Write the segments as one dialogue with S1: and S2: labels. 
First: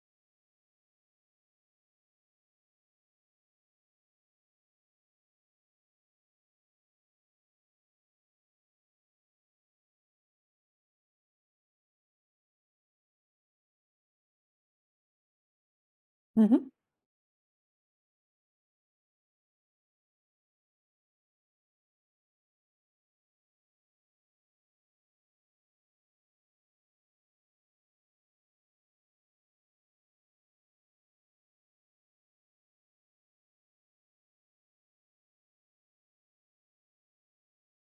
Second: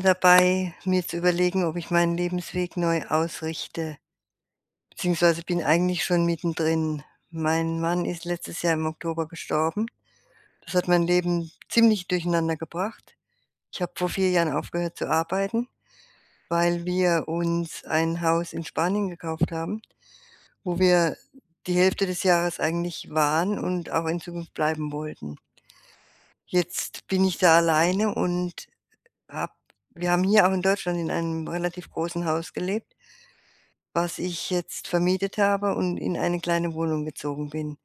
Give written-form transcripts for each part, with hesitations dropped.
S1: Dabei, mir zu überlegen, ob ich meinen Lebensweg neu ausrichte, beziehungsweise bin eigentlich schon mittendrin. Mein Mann ist letztes Jahr im Oktober gestorben. Das hat mein Leben ziemlich durcheinander gebracht. Ich habe vor 4 Jahren aufgehört zu arbeiten,
S2: Mhm.
S1: weil wir uns ein Haus in Spanien gekauft haben, wo wir die Hälfte des Jahres eigentlich waren und auch in Zukunft bleiben wollten. Jetzt bin ich da alleine und hab. Wir haben hier auch in Deutschland in einem relativ großen Haus gelebt, was ich jetzt vermietet habe und in eine kleine Wohnung gezogen bin.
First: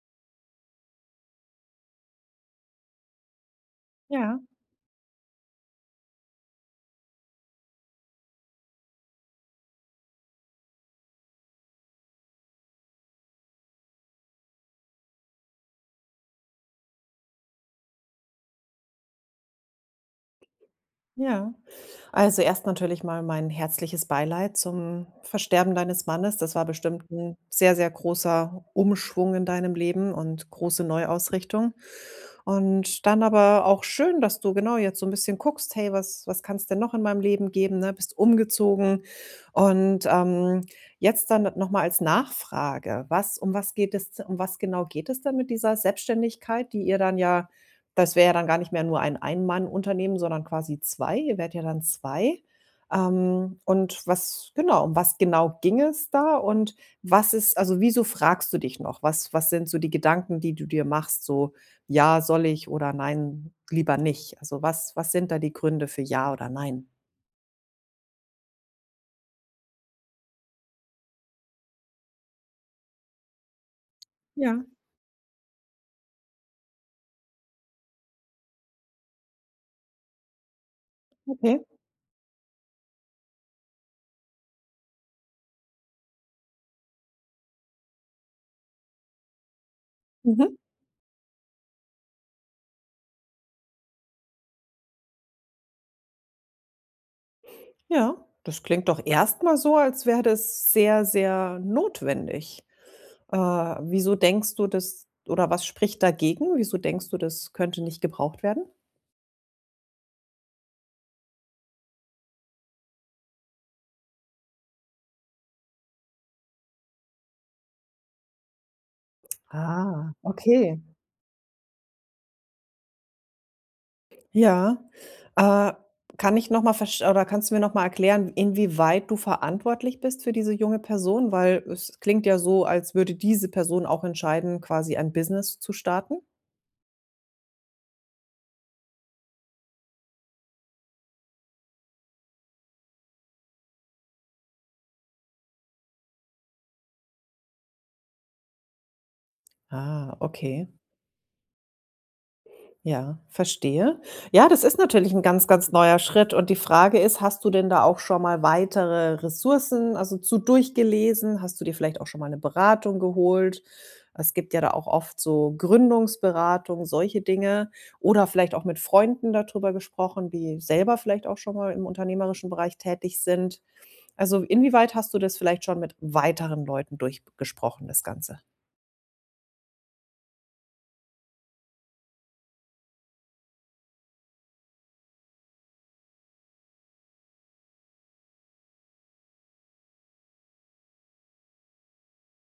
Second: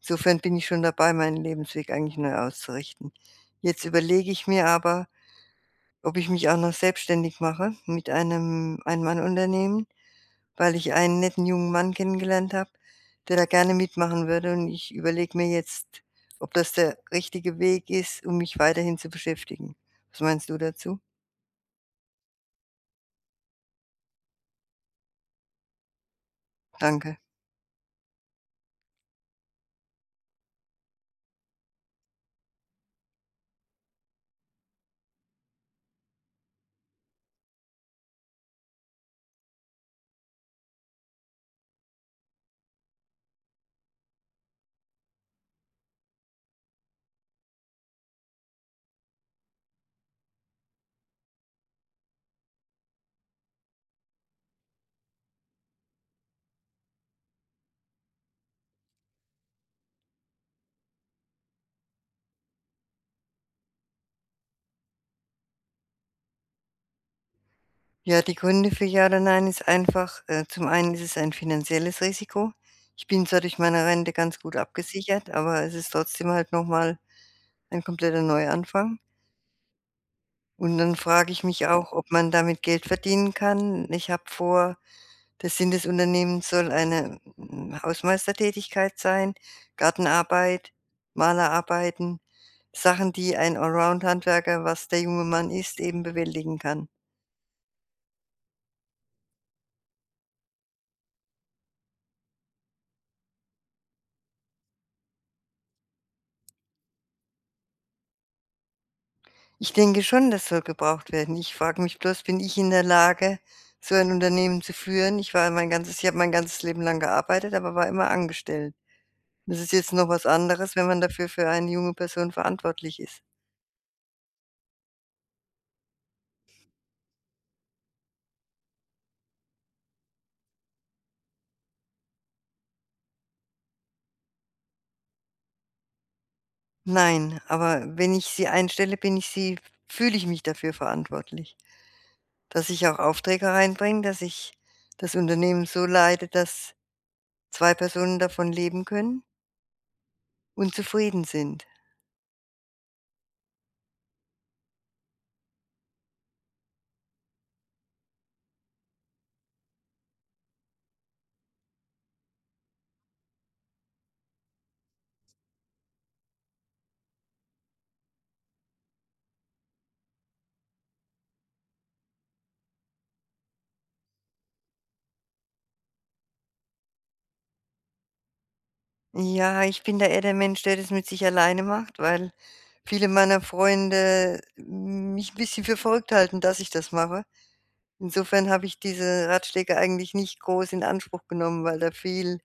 S1: Insofern bin ich schon dabei, meinen Lebensweg eigentlich neu auszurichten. Jetzt überlege
S2: Ja,
S1: ich mir aber, ob ich mich auch noch selbstständig mache mit einem Ein-Mann-Unternehmen, weil ich einen netten jungen Mann kennengelernt habe, der da gerne mitmachen würde. Und ich überlege mir jetzt, ob das der richtige Weg ist, um mich weiterhin zu beschäftigen. Was meinst du dazu?
S2: ja. Also, erst natürlich mal mein herzliches Beileid zum Versterben deines Mannes. Das war bestimmt
S1: Danke.
S2: ein sehr, sehr großer Umschwung in deinem Leben und große Neuausrichtung. Und dann aber auch schön, dass du genau jetzt so ein bisschen guckst: „Hey, was kann's denn noch in meinem Leben geben“, ne? Bist umgezogen und, jetzt dann noch mal als Nachfrage: Was um was geht es um was genau geht es denn mit dieser Selbstständigkeit, die ihr dann ja Das wäre ja dann gar nicht mehr nur ein Ein-Mann-Unternehmen, sondern quasi 2. Ihr wärt ja dann 2. Und was genau um was genau ging es da und was ist also, wieso fragst du dich noch? Was sind so die Gedanken, die du dir machst, so: „Ja, soll ich“ oder „Nein, lieber nicht?“ Also, was sind da die Gründe für „Ja“ oder „Nein“?
S1: Ja, die Gründe für ja oder nein ist einfach, zum einen ist es ein finanzielles Risiko. Ich bin zwar durch meine Rente ganz gut
S2: Ja,
S1: abgesichert, aber es ist trotzdem halt nochmal ein kompletter Neuanfang. Und dann frage ich
S2: okay.
S1: mich auch, ob man damit Geld verdienen kann. Ich habe vor, der Sinn des Unternehmens soll eine, Hausmeistertätigkeit sein,
S2: Mhm,
S1: Gartenarbeit, Malerarbeiten, Sachen, die ein Around-Handwerker, was der junge Mann ist, eben bewältigen kann.
S2: ja. Das klingt doch erstmal so, als wäre das sehr, sehr notwendig. Wieso denkst du das oder was spricht dagegen? Wieso denkst du, das könnte nicht gebraucht werden?
S1: Ich denke schon, das soll gebraucht werden. Ich frage mich bloß, bin ich in der Lage, so ein Unternehmen zu führen? Ich habe mein ganzes Leben lang gearbeitet, aber war immer angestellt. Das ist jetzt noch
S2: Ah,
S1: was anderes,
S2: okay.
S1: wenn man dafür für eine junge Person verantwortlich ist.
S2: Ja. Äh, kann ich noch mal versch oder kannst du mir noch mal erklären, inwieweit du verantwortlich bist für diese junge Person? Weil es klingt ja so, als würde diese Person auch entscheiden, quasi ein Business zu starten.
S1: Nein, aber wenn ich sie einstelle, bin ich sie fühle ich mich dafür verantwortlich, dass ich auch Aufträge reinbringe, dass ich das Unternehmen so leite, dass 2 Personen davon leben können
S2: Ah, okay.
S1: und zufrieden sind.
S2: Ja, verstehe. Ja, das ist natürlich ein ganz, ganz neuer Schritt und die Frage ist, hast du denn da auch schon mal weitere Ressourcen, also, zu durchgelesen? Hast du dir vielleicht auch schon mal eine Beratung geholt? Es gibt ja da auch oft so Gründungsberatung, solche Dinge oder vielleicht auch mit Freunden darüber gesprochen, die selber vielleicht auch schon mal im unternehmerischen Bereich tätig sind. Also, inwieweit hast du das vielleicht schon mit weiteren Leuten durchgesprochen, das Ganze?
S1: Ja, ich bin da eher der Mensch, der das mit sich alleine macht, weil viele meiner Freunde mich ein bisschen für verrückt halten, dass ich das mache. Insofern habe ich diese Ratschläge eigentlich nicht groß in Anspruch genommen, weil da viel,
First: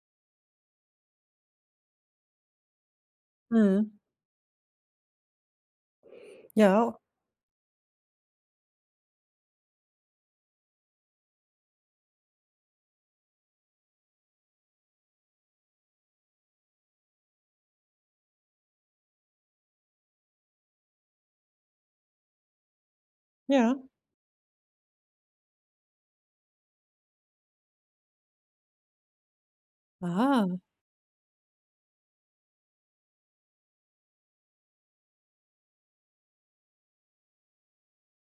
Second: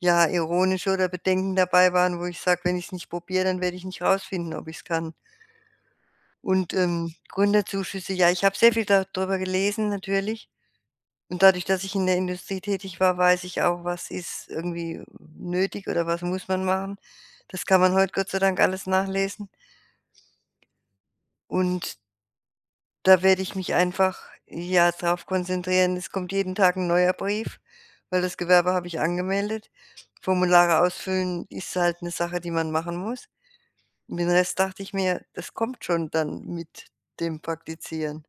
S1: ja, ironische oder Bedenken dabei waren, wo ich sage: „Wenn ich es nicht probiere, dann werde ich
S2: Mhm.
S1: nicht rausfinden, ob ich es kann.“ Und,
S2: Ja,
S1: Gründerzuschüsse, ja, ich habe sehr viel darüber gelesen natürlich. Und dadurch, dass ich in der Industrie tätig war, weiß ich auch, was ist irgendwie nötig oder was muss man machen. Das kann man heute Gott sei Dank alles nachlesen. Und da werde ich mich
S2: ja.
S1: einfach, ja, drauf konzentrieren. Es kommt jeden Tag ein neuer Brief, weil das Gewerbe habe ich angemeldet.
S2: Ah.
S1: Formulare ausfüllen ist halt eine Sache, die man machen muss. Und den Rest dachte ich mir, das kommt schon dann mit dem Praktizieren.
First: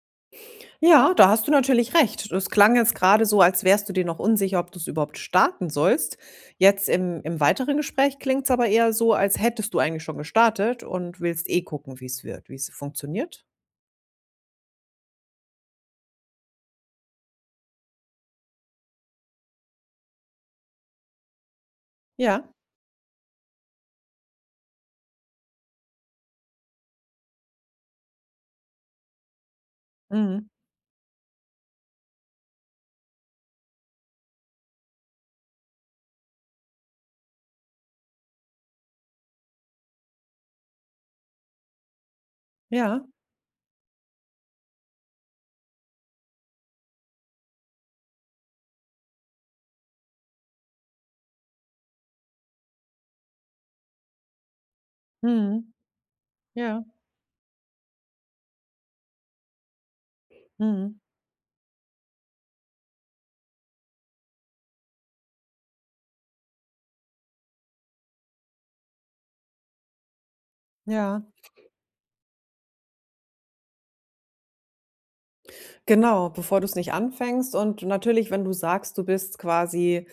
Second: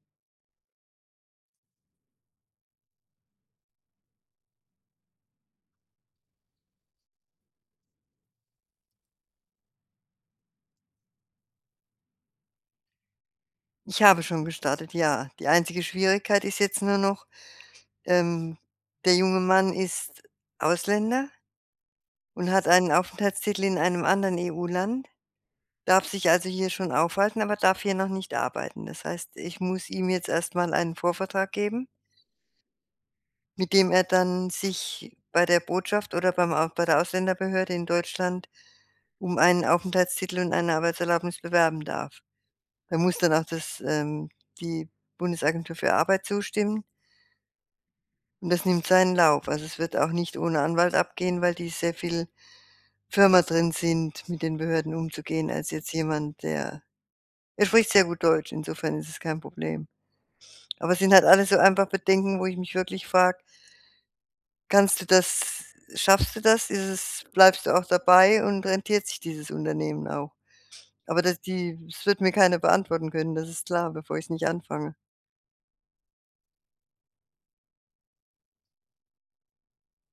S2: Ja, da hast du natürlich recht. Das klang jetzt gerade so, als wärst du dir noch unsicher, ob du es überhaupt starten sollst. Jetzt im weiteren Gespräch klingt's aber eher so, als hättest du eigentlich schon gestartet und willst eh gucken, wie es wird, wie es funktioniert.
S1: Ich habe schon gestartet, ja. Die einzige Schwierigkeit ist jetzt nur noch, Ähm, der junge Mann ist Ausländer
S2: Ja.
S1: und hat einen Aufenthaltstitel in einem anderen EU-Land, darf sich also hier schon aufhalten, aber darf hier noch nicht arbeiten. Das heißt, ich muss ihm jetzt
S2: Mhm.
S1: erst mal einen Vorvertrag geben, mit dem er dann sich bei der Botschaft oder bei der Ausländerbehörde in Deutschland um einen Aufenthaltstitel und eine Arbeitserlaubnis bewerben darf. Da
S2: Ja.
S1: muss dann auch die Bundesagentur für Arbeit zustimmen. Und das nimmt seinen Lauf. Also, es wird auch nicht ohne Anwalt abgehen, weil die sehr viel firmer drin sind, mit den Behörden umzugehen, als
S2: Mhm.
S1: jetzt jemand,
S2: Ja.
S1: der er spricht sehr gut Deutsch, insofern ist es kein Problem. Aber
S2: Mhm.
S1: es sind halt alles so einfach Bedenken, wo ich mich wirklich frage: „Kannst du das Schaffst du das? Ist es Bleibst du auch dabei und rentiert sich dieses Unternehmen auch?“ Aber
S2: Ja.
S1: das wird mir keiner beantworten können, das ist klar, bevor ich es nicht anfange.
S2: Genau, bevor du es nicht anfängst und natürlich, wenn du sagst, du bist quasi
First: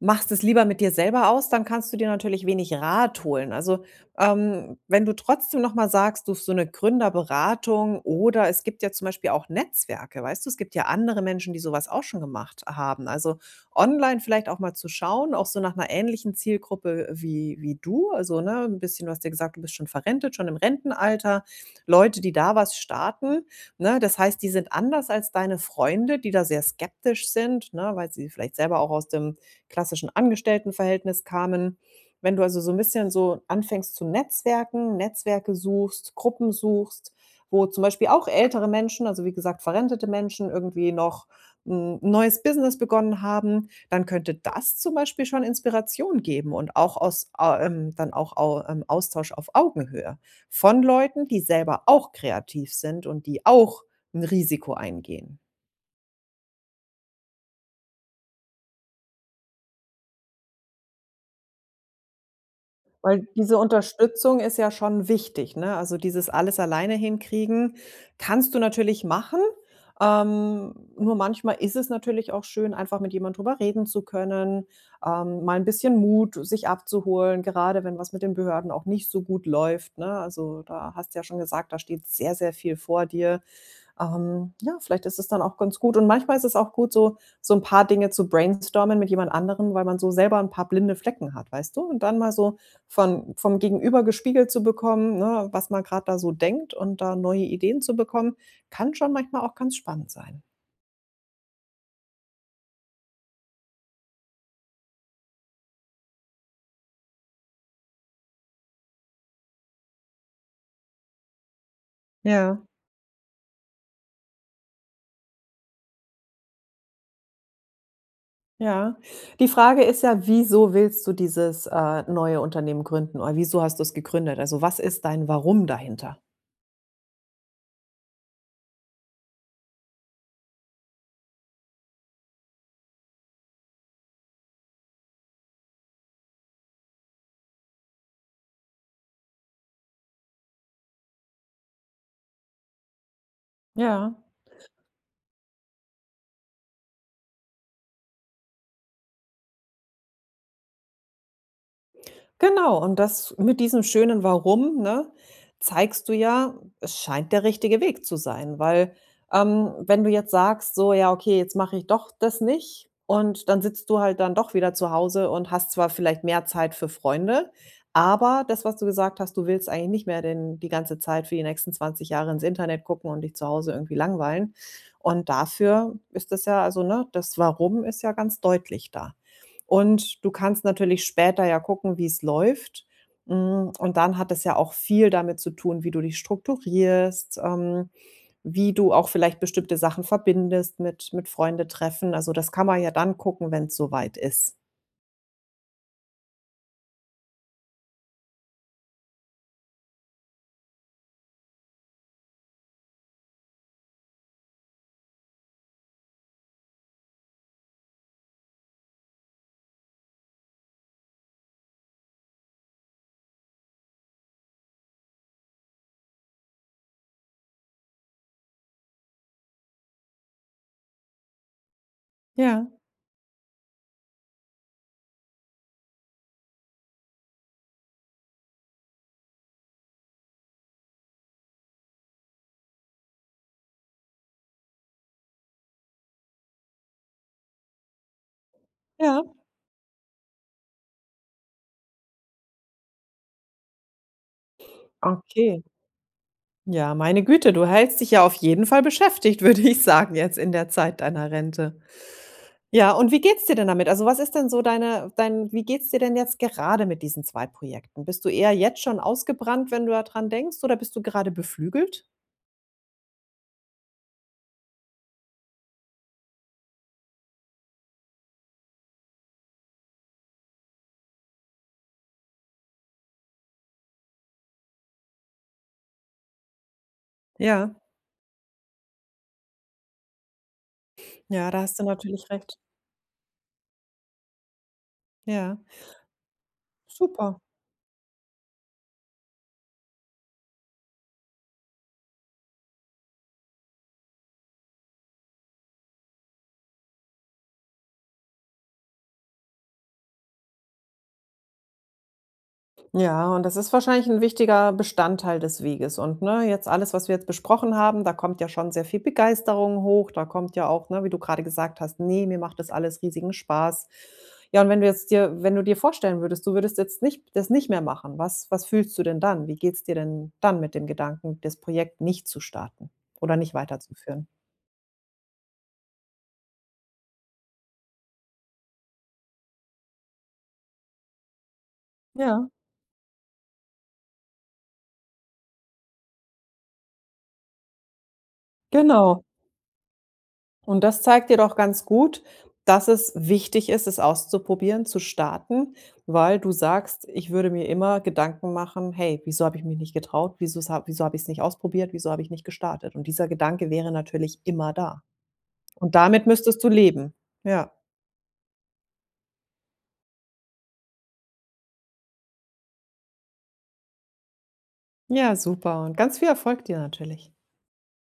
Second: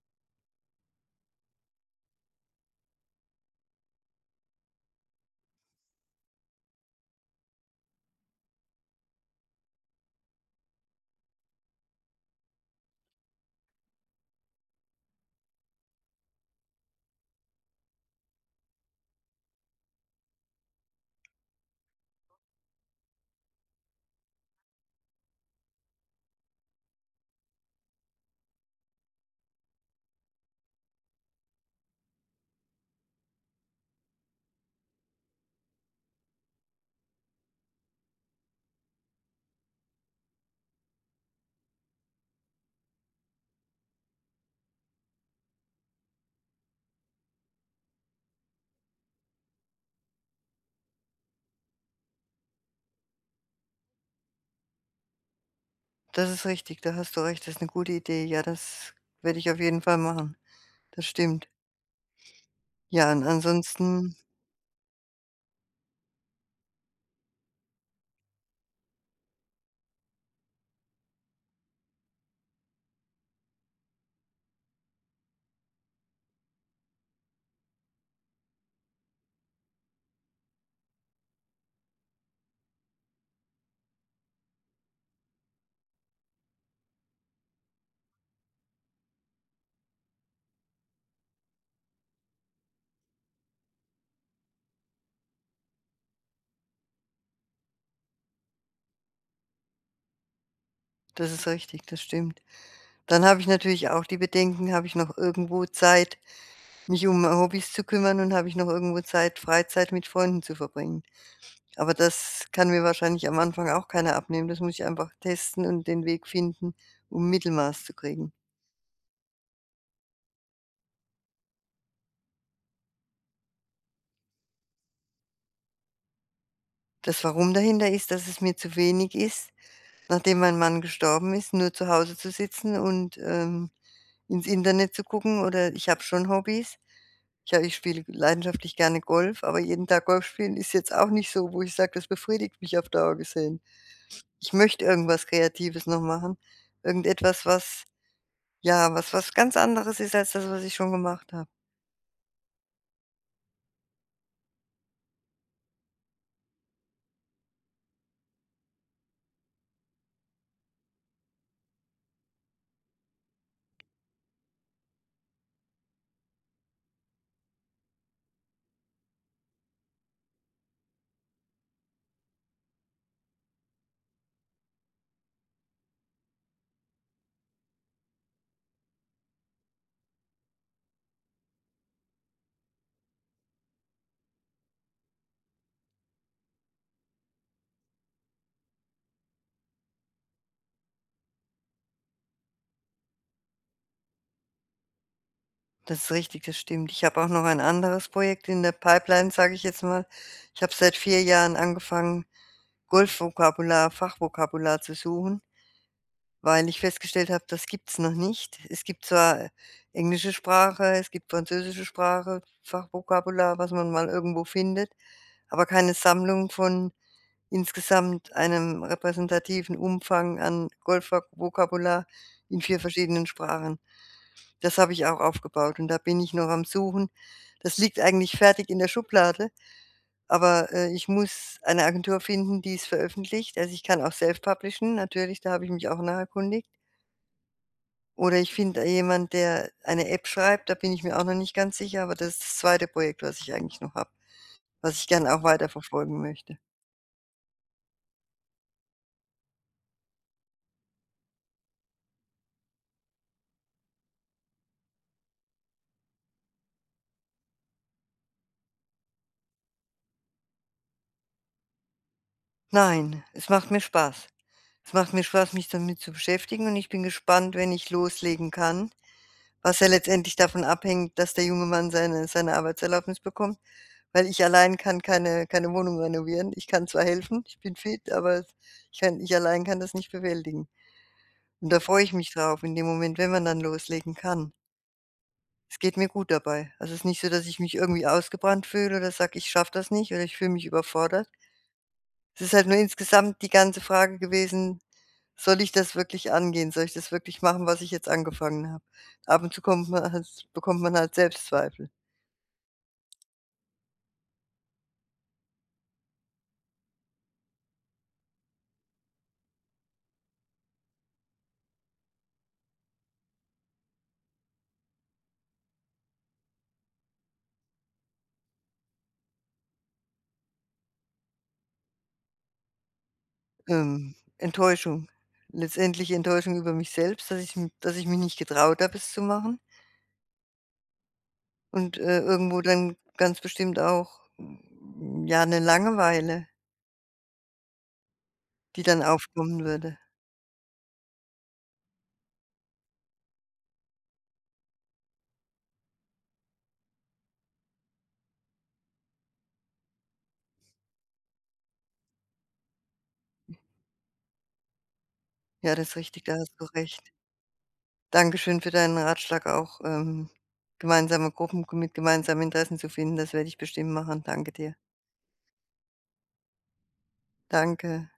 S2: machst es lieber mit dir selber aus, dann kannst du dir natürlich wenig Rat holen. Also, wenn du trotzdem noch mal sagst, du so eine Gründerberatung oder es gibt ja zum Beispiel auch Netzwerke, weißt du? Es gibt ja andere Menschen, die so was auch schon gemacht haben. Also, online vielleicht auch mal zu schauen, auch so nach einer ähnlichen Zielgruppe wie du. Also, ne, ein bisschen du hast ja gesagt, du bist schon verrentet, schon im Rentenalter. Leute, die da was starten Ne, das heißt, die sind anders als deine Freunde, die da sehr skeptisch sind, ne, weil sie vielleicht selber auch aus dem klassischen Angestelltenverhältnis kamen. Wenn du also so ein bisschen so anfängst zu netzwerken, Netzwerke suchst, Gruppen suchst, wo zum Beispiel auch ältere Menschen, also wie gesagt, verrentete Menschen irgendwie noch 'n neues Business begonnen haben, dann könnte das zum Beispiel schon Inspiration geben und auch aus, dann auch au Austausch auf Augenhöhe. Von Leuten, die selber auch kreativ sind und die auch 'n Risiko eingehen.
S1: Das ist richtig, da hast du recht, das ist eine gute Idee. Ja, das werde ich auf jeden Fall machen. Das stimmt. Ja, und
S2: Weil diese
S1: ansonsten
S2: Unterstützung ist ja schon wichtig, ne? Also, dieses alles alleine hinkriegen kannst du natürlich machen, nur manchmal ist es natürlich auch schön, einfach mit jemand drüber reden zu können, mal 'n bisschen Mut sich abzuholen, gerade wenn was mit den Behörden auch nicht so gut läuft, ne? Also, da hast du ja schon gesagt, da steht sehr, sehr viel vor dir. Ja, vielleicht ist es dann auch ganz gut und manchmal ist es auch gut, so ein paar Dinge zu brainstormen mit jemand anderem, weil man so selber ein paar blinde Flecken hat, weißt du? Und dann mal so von vom Gegenüber gespiegelt zu bekommen, ne, was man gerade da so denkt und da neue Ideen zu bekommen, kann schon manchmal auch ganz spannend sein.
S1: das ist richtig, das stimmt. Dann habe ich natürlich auch die Bedenken, habe ich noch irgendwo Zeit, mich um Hobbys zu kümmern und habe ich noch irgendwo Zeit, Freizeit mit Freunden zu verbringen. Aber das
S2: Ja.
S1: kann mir wahrscheinlich am Anfang auch keiner abnehmen. Das muss ich einfach testen und den Weg finden, um Mittelmaß zu kriegen.
S2: Ja. Die Frage ist ja, wieso willst du dieses, neue Unternehmen gründen oder wieso hast du es gegründet? Also, was ist dein Warum dahinter?
S1: Das Warum dahinter ist, dass es mir zu wenig ist, nachdem mein Mann gestorben ist, nur zu Hause zu sitzen und, ins Internet zu gucken oder ich habe schon Hobbys. Ja, ich spiele leidenschaftlich gerne Golf, aber jeden Tag Golf spielen ist jetzt auch nicht so, wo ich sage, das befriedigt mich auf Dauer gesehen.
S2: Ja.
S1: Ich möchte irgendwas Kreatives noch machen, irgendetwas, was ja, was ganz anderes ist als das, was ich schon gemacht habe.
S2: Genau, und das mit diesem schönen Warum, ne, zeigst du ja, es scheint der richtige Weg zu sein, weil, wenn du jetzt sagst, so: „Ja, okay, jetzt mache ich doch das nicht“ und dann sitzt du halt dann doch wieder zu Hause und hast zwar vielleicht mehr Zeit für Freunde, aber das, was du gesagt hast, du willst eigentlich nicht mehr den die ganze Zeit für die nächsten 20 Jahre ins Internet gucken und dich zu Hause irgendwie langweilen. Und dafür ist das ja also, ne, das Warum ist ja ganz deutlich da. Und du kannst natürlich später ja gucken, wie es läuft. Hm, und dann hat es ja auch viel damit zu tun, wie du dich strukturierst, wie du auch vielleicht bestimmte Sachen verbindest mit Freunde treffen. Also, das kann man ja dann gucken, wenn es soweit ist.
S1: Das ist richtig, das stimmt. Ich habe auch noch ein anderes Projekt in der Pipeline, sage ich jetzt mal. Ich habe seit 4 Jahren angefangen, Golfvokabular, Fachvokabular zu suchen, weil ich festgestellt habe, das gibt's noch nicht. Es gibt zwar englische Sprache, es gibt französische Sprache, Fachvokabular, was man mal irgendwo findet, aber keine Sammlung von insgesamt einem repräsentativen Umfang an Golfvokabular in
S2: Ja,
S1: 4 verschiedenen Sprachen. Das habe ich auch aufgebaut und da bin ich noch am Suchen. Das liegt eigentlich fertig in der Schublade, aber, ich muss eine Agentur finden, die es veröffentlicht. Also, ich kann auch self-publishen natürlich, da habe ich mich auch nach erkundigt. Oder ich finde
S2: ja.
S1: jemand, der eine App schreibt, da bin ich mir auch noch nicht ganz sicher, aber das ist das 2. Projekt, was ich eigentlich noch habe, was ich gern auch
S2: Okay.
S1: weiterverfolgen möchte.
S2: Ja, meine Güte, du hältst dich ja auf jeden Fall beschäftigt, würde ich sagen, jetzt in der Zeit deiner Rente. Ja, und wie geht's dir denn damit? Also, was ist denn so deine dein wie geht's dir denn jetzt gerade mit diesen 2 Projekten? Bist du eher jetzt schon ausgebrannt, wenn du da dran denkst, oder bist du gerade beflügelt?
S1: Nein, es macht mir Spaß. Es macht mir Spaß, mich damit zu beschäftigen und ich bin gespannt, wenn ich loslegen kann, was ja letztendlich davon abhängt, dass der junge Mann seine Arbeitserlaubnis bekommt, weil ich allein kann keine Wohnung renovieren Ich kann zwar helfen, ich
S2: Ja,
S1: bin fit, aber ich allein kann das nicht bewältigen.
S2: ja, da
S1: Und
S2: hast
S1: da
S2: du
S1: freue ich
S2: natürlich
S1: mich
S2: recht.
S1: drauf in dem Moment, wenn man dann loslegen kann.
S2: Ja,
S1: Es geht mir gut dabei. Also, es ist nicht so,
S2: super.
S1: dass ich mich irgendwie ausgebrannt fühle oder sage: „Ich schaffe das nicht“ oder „Ich fühle mich überfordert.“ Es ist halt nur insgesamt die ganze Frage gewesen: „Soll ich das wirklich angehen? Soll ich das wirklich machen, was ich jetzt angefangen habe?“ Ab und zu kommt man halt bekommt man halt Selbstzweifel.
S2: Ja, und das ist wahrscheinlich ein wichtiger Bestandteil des Weges und, ne, jetzt alles, was wir jetzt besprochen haben, da kommt ja schon sehr viel Begeisterung hoch, da kommt ja auch, ne, wie du gerade gesagt hast: nee mir macht das alles riesigen Spaß.“ Ja, und wenn du jetzt dir wenn du dir vorstellen würdest, du würdest jetzt nicht das nicht mehr machen, was fühlst du denn dann? Wie geht's dir denn dann mit dem Gedanken, das Projekt nicht zu starten oder nicht weiterzuführen?
S1: Enttäuschung, letztendlich Enttäuschung über mich selbst, dass ich mich nicht getraut habe, es zu machen und,
S2: Ja,
S1: irgendwo dann ganz bestimmt auch, ja, eine Langeweile, die dann
S2: genau.
S1: aufkommen würde.
S2: Und das zeigt dir doch ganz gut, dass es wichtig ist, es auszuprobieren, zu starten, weil du sagst: „Ich würde mir immer Gedanken machen: ‚Hey, wieso habe ich mich nicht getraut? Wieso es ha wieso habe ich's nicht ausprobiert? Wieso habe ich nicht gestartet?‘“ Und dieser Gedanke wäre natürlich immer da.
S1: Ja, das
S2: Und
S1: ist richtig,
S2: damit
S1: da hast
S2: müsstest
S1: du
S2: du
S1: recht.
S2: leben. Ja.
S1: Dankeschön für deinen Ratschlag auch, gemeinsame Gruppen mit gemeinsamen Interessen zu finden. Das werde ich bestimmt machen. Danke dir.
S2: Ja, super und ganz viel Erfolg dir natürlich.
S1: Danke.